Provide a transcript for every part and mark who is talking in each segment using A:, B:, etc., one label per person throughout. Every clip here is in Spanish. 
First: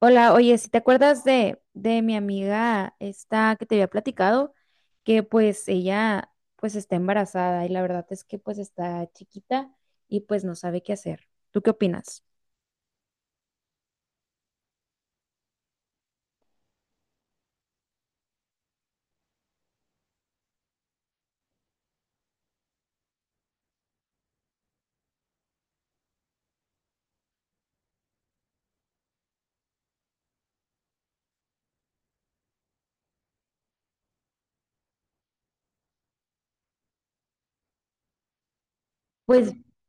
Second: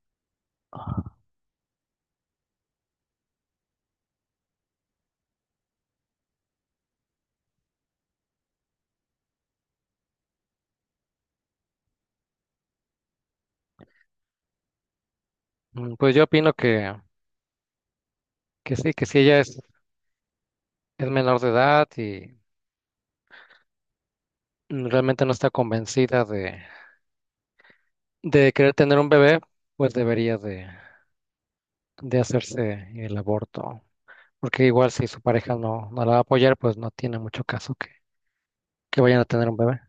A: Hola, oye, si te acuerdas de mi amiga esta que te había platicado, que pues ella pues está embarazada y la verdad es que pues está chiquita y pues no sabe qué hacer. ¿Tú qué opinas?
B: Pues yo opino que sí, que si ella es menor de edad y realmente no está convencida de querer tener un bebé, pues debería de hacerse el aborto. Porque igual si su pareja no, no la va a apoyar, pues no tiene mucho caso que vayan a tener
A: Pues,
B: un bebé.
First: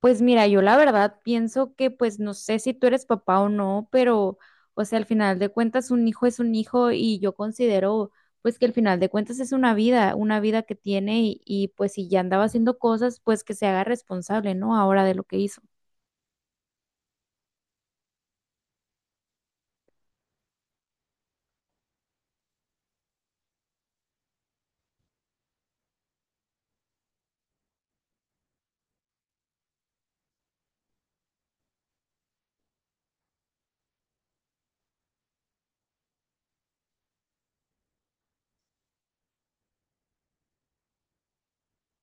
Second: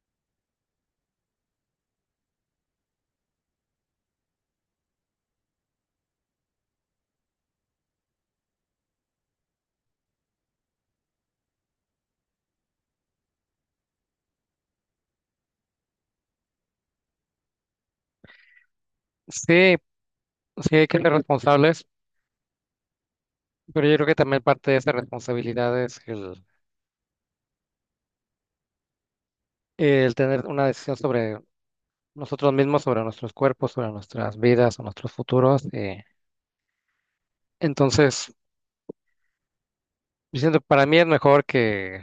A: pues mira, yo la verdad pienso que pues no sé si tú eres papá o no, pero o sea, al final de cuentas un hijo es un hijo y yo considero pues que al final de cuentas es una vida que tiene y pues si ya andaba haciendo cosas, pues que se haga responsable, ¿no? Ahora de lo que hizo.
B: Sí, sí hay que ser responsables, pero yo creo que también parte de esa responsabilidad es el tener una decisión sobre nosotros mismos, sobre nuestros cuerpos, sobre nuestras vidas, o nuestros futuros. Entonces, yo siento que para mí es mejor que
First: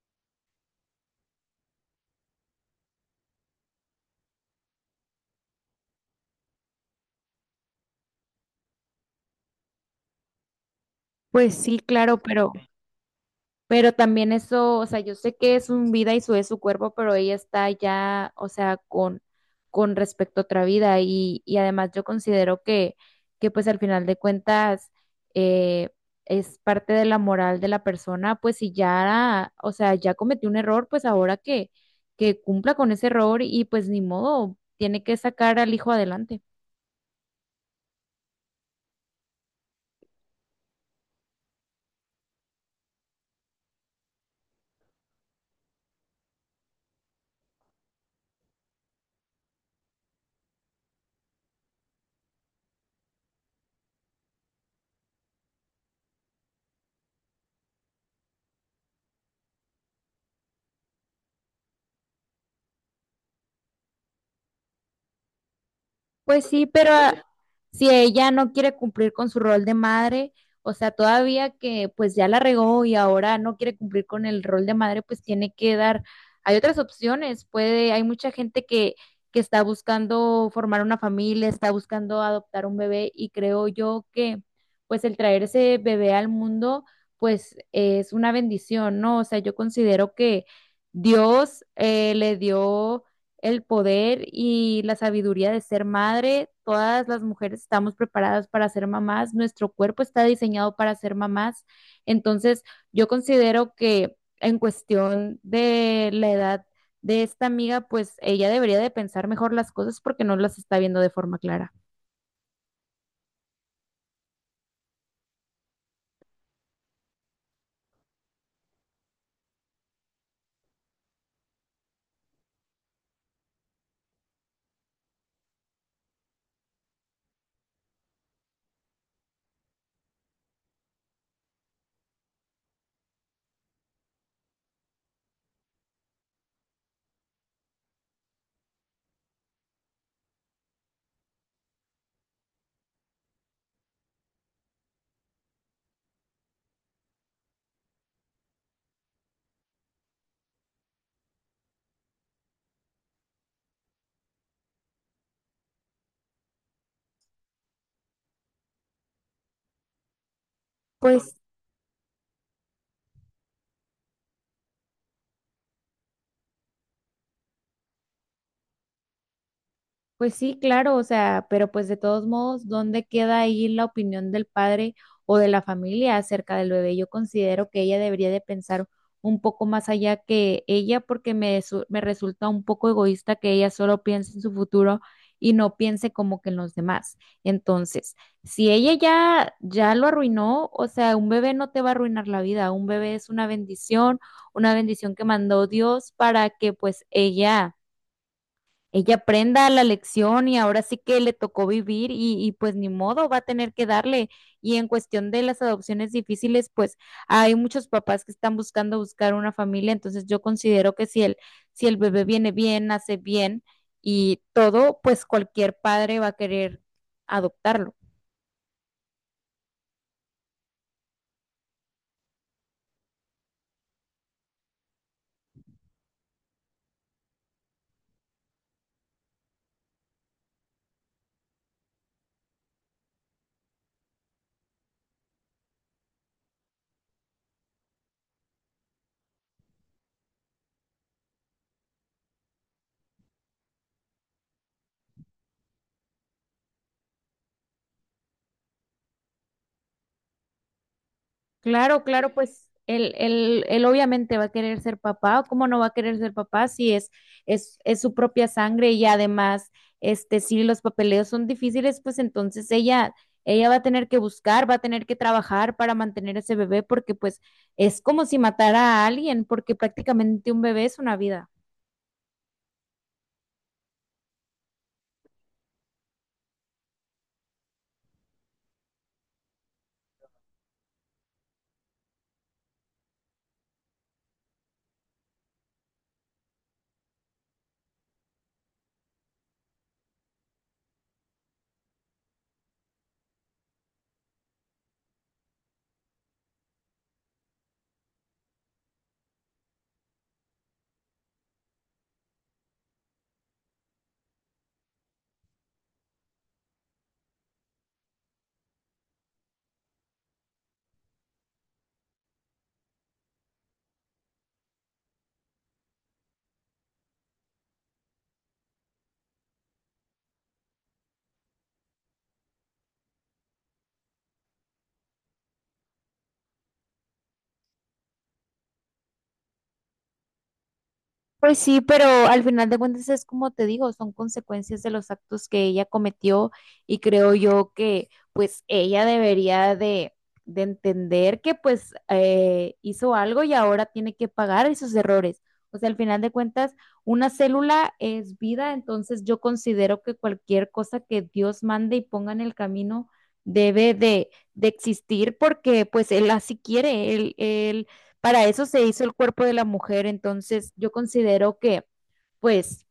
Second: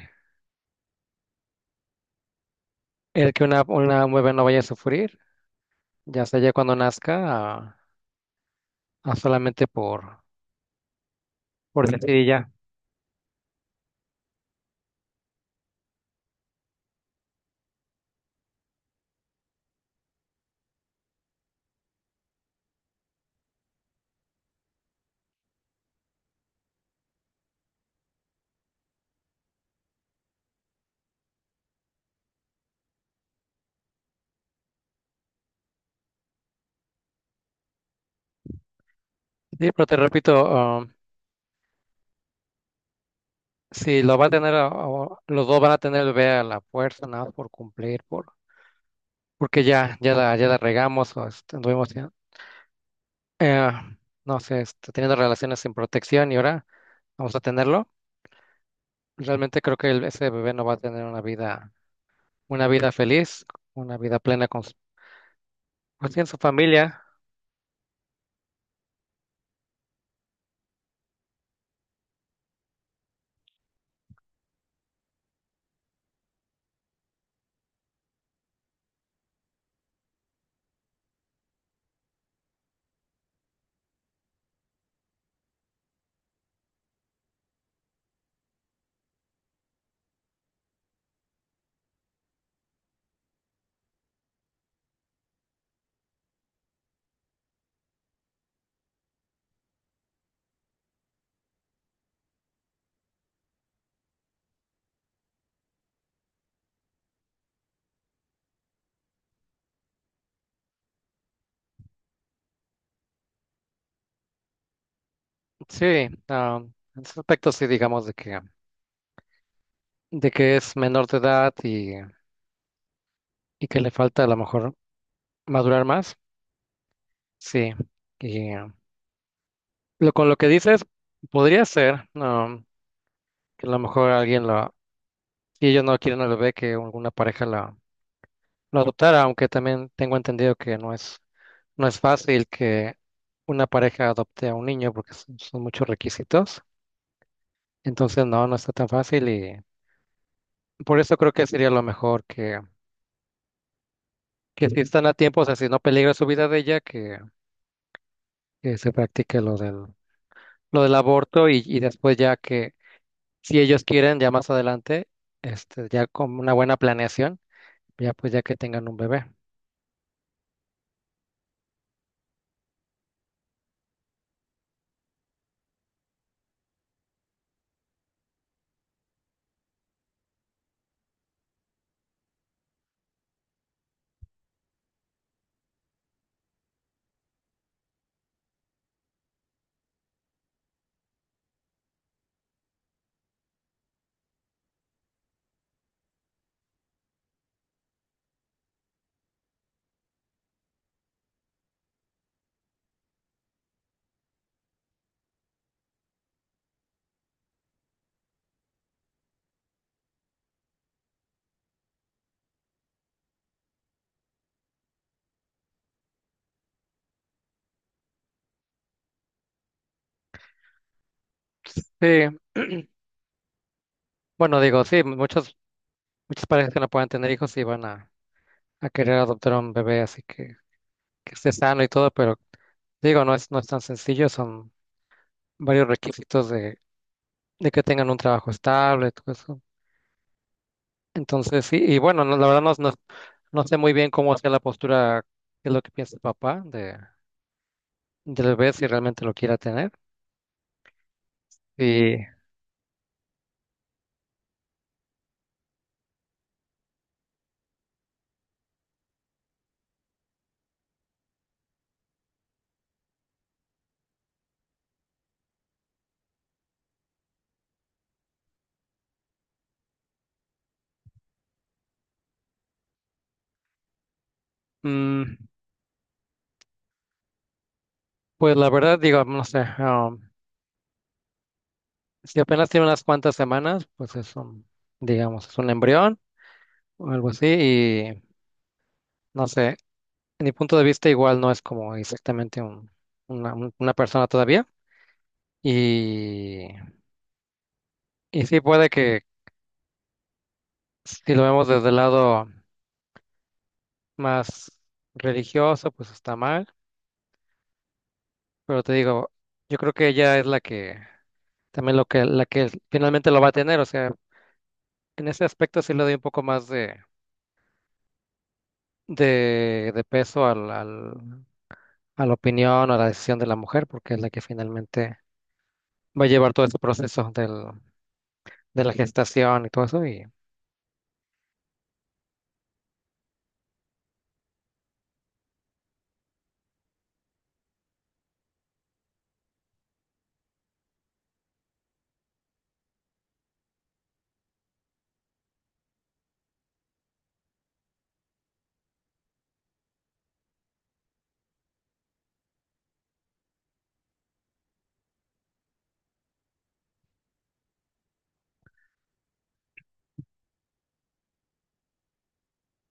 B: el que una mueve no vaya a sufrir, ya sea ya cuando nazca, a, a solamente por,
A: Pues sí,
B: por ujú, decir
A: claro,
B: y ya.
A: pero también eso, o sea, yo sé que es su vida y su es su cuerpo, pero ella está ya, o sea, con respecto a otra vida y además yo considero que pues al final de cuentas eh, es parte de la moral de la persona, pues si ya, o sea, ya cometió un error, pues ahora que cumpla con ese error y pues ni modo, tiene que sacar al hijo adelante.
B: Sí, pero te repito, si lo va a tener, o los dos van a tener el bebé a la fuerza, nada más por cumplir, porque ya, ya la regamos o este, anduvimos ya, eh, no sé, este, teniendo relaciones sin protección y ahora vamos a tenerlo. Realmente creo que ese bebé no va a tener una vida feliz, una vida plena con su, pues, sí, en su
A: Pues sí, pero
B: familia.
A: si ella no quiere cumplir con su rol de madre, o sea, todavía que pues ya la regó y ahora no quiere cumplir con el rol de madre, pues tiene que dar, hay otras opciones, puede, hay mucha gente que está buscando formar una familia, está buscando adoptar un bebé y creo yo que pues el traer ese bebé al mundo, pues es una bendición, ¿no? O sea, yo considero que Dios le dio el poder y la sabiduría de ser madre. Todas las mujeres estamos preparadas para ser mamás, nuestro cuerpo está diseñado para ser mamás. Entonces, yo considero que en cuestión de la edad de esta amiga, pues ella debería de pensar mejor las cosas porque no las está viendo de forma clara.
B: Sí, en ese aspecto sí, digamos, de que es menor de edad y que le falta a lo mejor madurar más. Sí, y lo, con lo que dices, podría ser que a lo mejor alguien lo, si ellos no quieren al bebé, que alguna pareja la, lo adoptara, aunque también tengo entendido que no es fácil que una pareja adopte a un niño porque son muchos requisitos. Entonces, no, no está tan fácil y por eso creo que sería lo mejor que si están a tiempo, o sea, si no peligra su vida de ella, que se practique lo del
A: Pues
B: aborto y después ya que, si ellos quieren, ya más adelante, este, ya con una buena planeación, ya pues ya que tengan un bebé.
A: pues sí, claro, o sea, pero pues de todos modos, ¿dónde queda ahí la opinión del padre o de la familia acerca del bebé? Yo considero que ella debería de pensar un poco más allá que ella porque me, me resulta un poco egoísta que ella solo piense en su futuro y no piense como que en los demás. Entonces, si ella ya, ya lo arruinó, o sea, un bebé no te va a arruinar la vida, un bebé es una bendición que mandó Dios para que pues ella aprenda la lección y ahora sí que le tocó vivir y pues ni modo, va a tener que darle. Y en cuestión de las adopciones difíciles, pues hay muchos papás que están buscando buscar una familia, entonces yo considero que si el, si el bebé viene bien, nace bien y todo, pues cualquier padre va a querer adoptarlo.
B: Sí, bueno, digo, sí, muchos, muchas parejas que no puedan tener hijos sí van a querer adoptar a un bebé, así que esté sano y todo, pero digo, no es tan sencillo, son varios requisitos de que tengan un trabajo estable. Entonces, sí, y bueno, no, la verdad no, no, no sé muy bien cómo sea la postura, qué es lo que piensa el papá del bebé, si realmente lo quiera tener.
A: Claro,
B: Y
A: claro, pues él obviamente va a querer ser papá. ¿Cómo no va a querer ser papá si es, es su propia sangre? Y además, este, si los papeleos son difíciles, pues entonces ella va a tener que buscar, va a tener que trabajar para mantener ese bebé, porque pues es como si matara a alguien, porque prácticamente un bebé es una vida.
B: mm, pues la verdad, digo, no sé, si apenas tiene unas cuantas semanas, pues es un, digamos, es un embrión o algo así, y no sé, en mi punto de vista igual no es como exactamente un, una, una persona todavía. Y, y sí puede que si lo vemos desde el lado más religioso, pues está mal. Pero te digo, yo creo que ella es la que también lo que la que finalmente lo va a tener. O sea, en ese aspecto sí le doy un poco más de peso a la opinión o a la decisión de la mujer, porque es la que finalmente va a llevar todo este proceso del, de la gestación y todo eso. Y
A: Pues sí, pero al final de cuentas es como te digo, son consecuencias de los actos que ella cometió y creo yo que pues ella debería de entender que pues hizo algo y ahora tiene que pagar esos errores. O sea, al final de cuentas, una célula es vida, entonces yo considero que cualquier cosa que Dios mande y ponga en el camino debe de existir porque pues él así quiere, él para eso se hizo el cuerpo de la mujer, entonces yo considero que, pues,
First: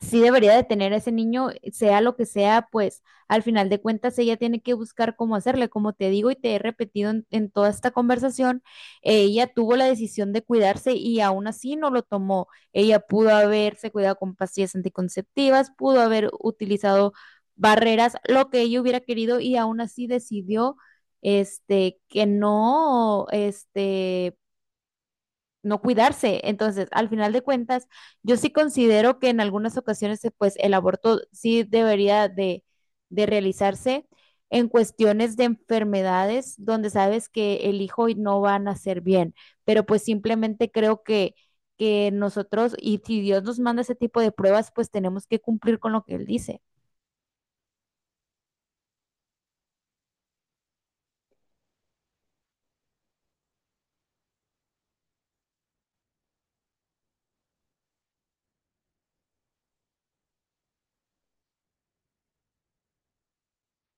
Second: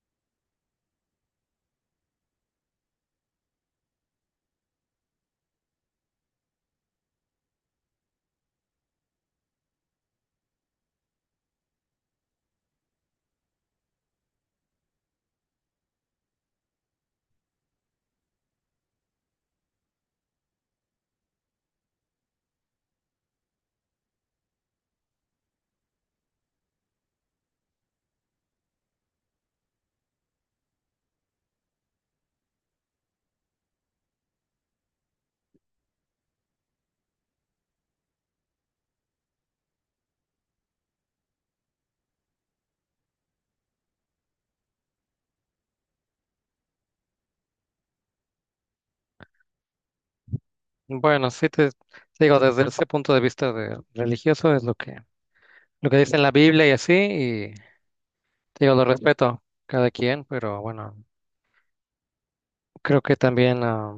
A: sí debería de tener a ese niño, sea lo que sea, pues, al final de cuentas ella tiene que buscar cómo hacerle, como te digo y te he repetido en toda esta conversación, ella tuvo la decisión de cuidarse y aún así no lo tomó. Ella pudo haberse cuidado con pastillas anticonceptivas, pudo haber utilizado barreras, lo que ella hubiera querido y aún así decidió este que no este no cuidarse. Entonces, al final de cuentas, yo sí considero que en algunas ocasiones, pues, el aborto sí debería de realizarse en cuestiones de enfermedades donde sabes que el hijo no va a nacer bien, pero pues simplemente creo que nosotros, y si Dios nos manda ese tipo de pruebas, pues tenemos que cumplir con lo que Él dice.
B: bueno, sí te, digo, desde ese punto de vista de religioso es lo que dice en la Biblia y así, y te digo, lo respeto cada quien, pero bueno, creo que también.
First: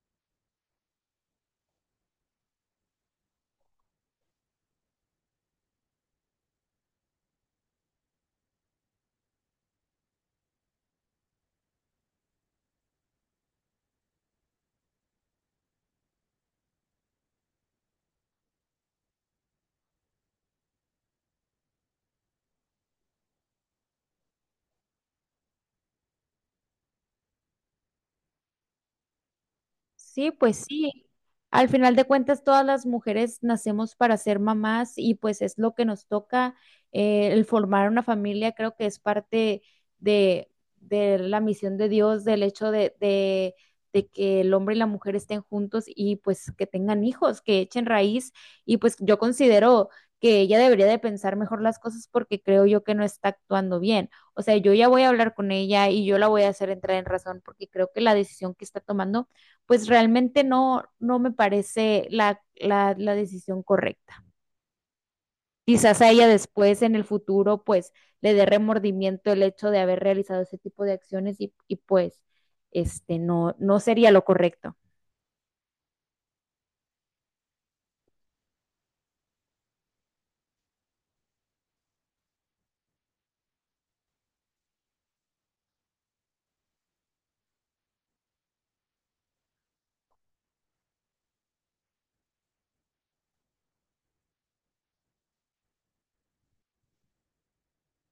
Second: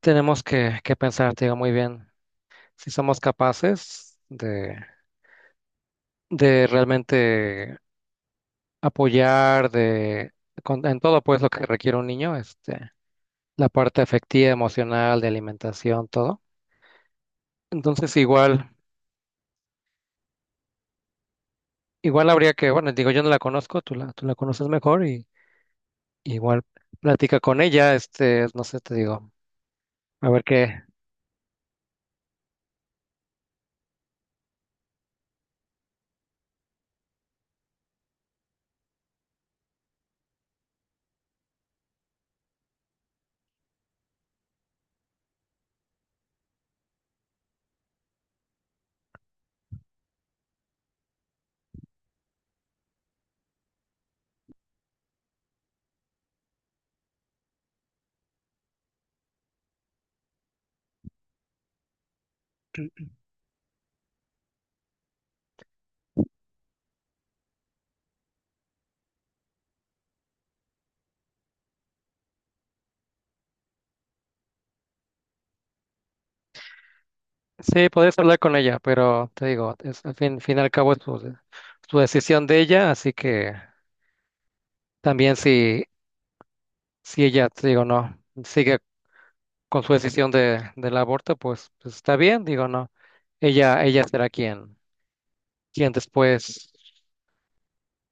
B: Tenemos que pensar, te digo, muy bien, si somos capaces de realmente apoyar en todo pues lo que requiere un niño, este, la parte afectiva, emocional, de alimentación, todo. Entonces igual, igual habría que, bueno, digo, yo no la conozco, tú la conoces mejor y igual platica con ella, este, no sé, te digo, a
A: Sí,
B: ver
A: pues
B: qué.
A: sí. Al final de cuentas, todas las mujeres nacemos para ser mamás y pues es lo que nos toca. El formar una familia creo que es parte de, de la misión de Dios, del hecho de que el hombre y la mujer estén juntos y pues que tengan hijos, que echen raíz. Y pues yo considero que ella debería de pensar mejor las cosas porque creo yo que no está actuando bien. O sea, yo ya voy a hablar con ella y yo la voy a hacer entrar en razón porque creo que la decisión que está tomando pues realmente no, no me parece la decisión correcta. Quizás a ella después, en el futuro, pues le dé remordimiento el hecho de haber realizado ese tipo de acciones y pues este, no, no sería lo correcto.
B: Sí, podés hablar con ella, pero te digo, es, al fin y al cabo es su, su decisión de ella, así que también si si ella, te digo, no, sigue con su decisión del aborto, pues, pues está bien, digo, no. Ella será quien después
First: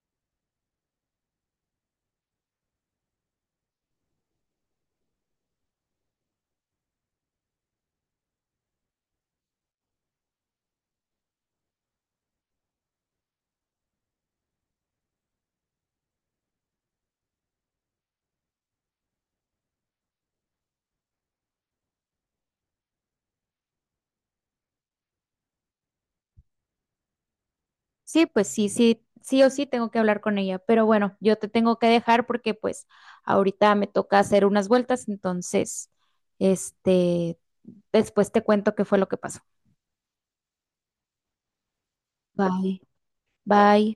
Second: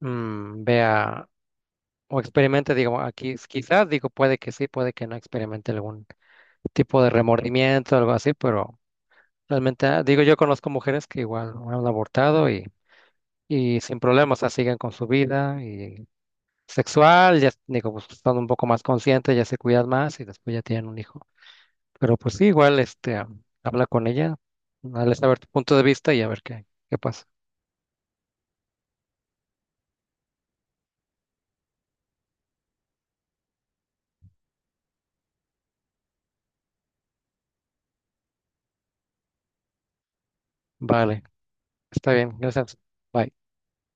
B: vea o experimente, digo, aquí quizás, digo, puede que sí, puede que no experimente algún tipo de remordimiento, algo así, pero realmente, digo, yo conozco mujeres que igual han abortado y sin problemas, o sea, siguen con su vida y sexual, ya, digo, pues, son un poco más conscientes, ya se cuidan más y después ya tienen un hijo. Pero pues sí, igual, este, habla con ella, dale saber tu punto de vista y a ver qué pasa.
A: Sí, pues sí, sí, sí o sí tengo que hablar con ella, pero bueno, yo te tengo que dejar porque pues ahorita me toca hacer unas vueltas, entonces, este, después te cuento qué fue lo que pasó.
B: Vale, está bien, gracias.
A: Bye,
B: Bye.
A: bye.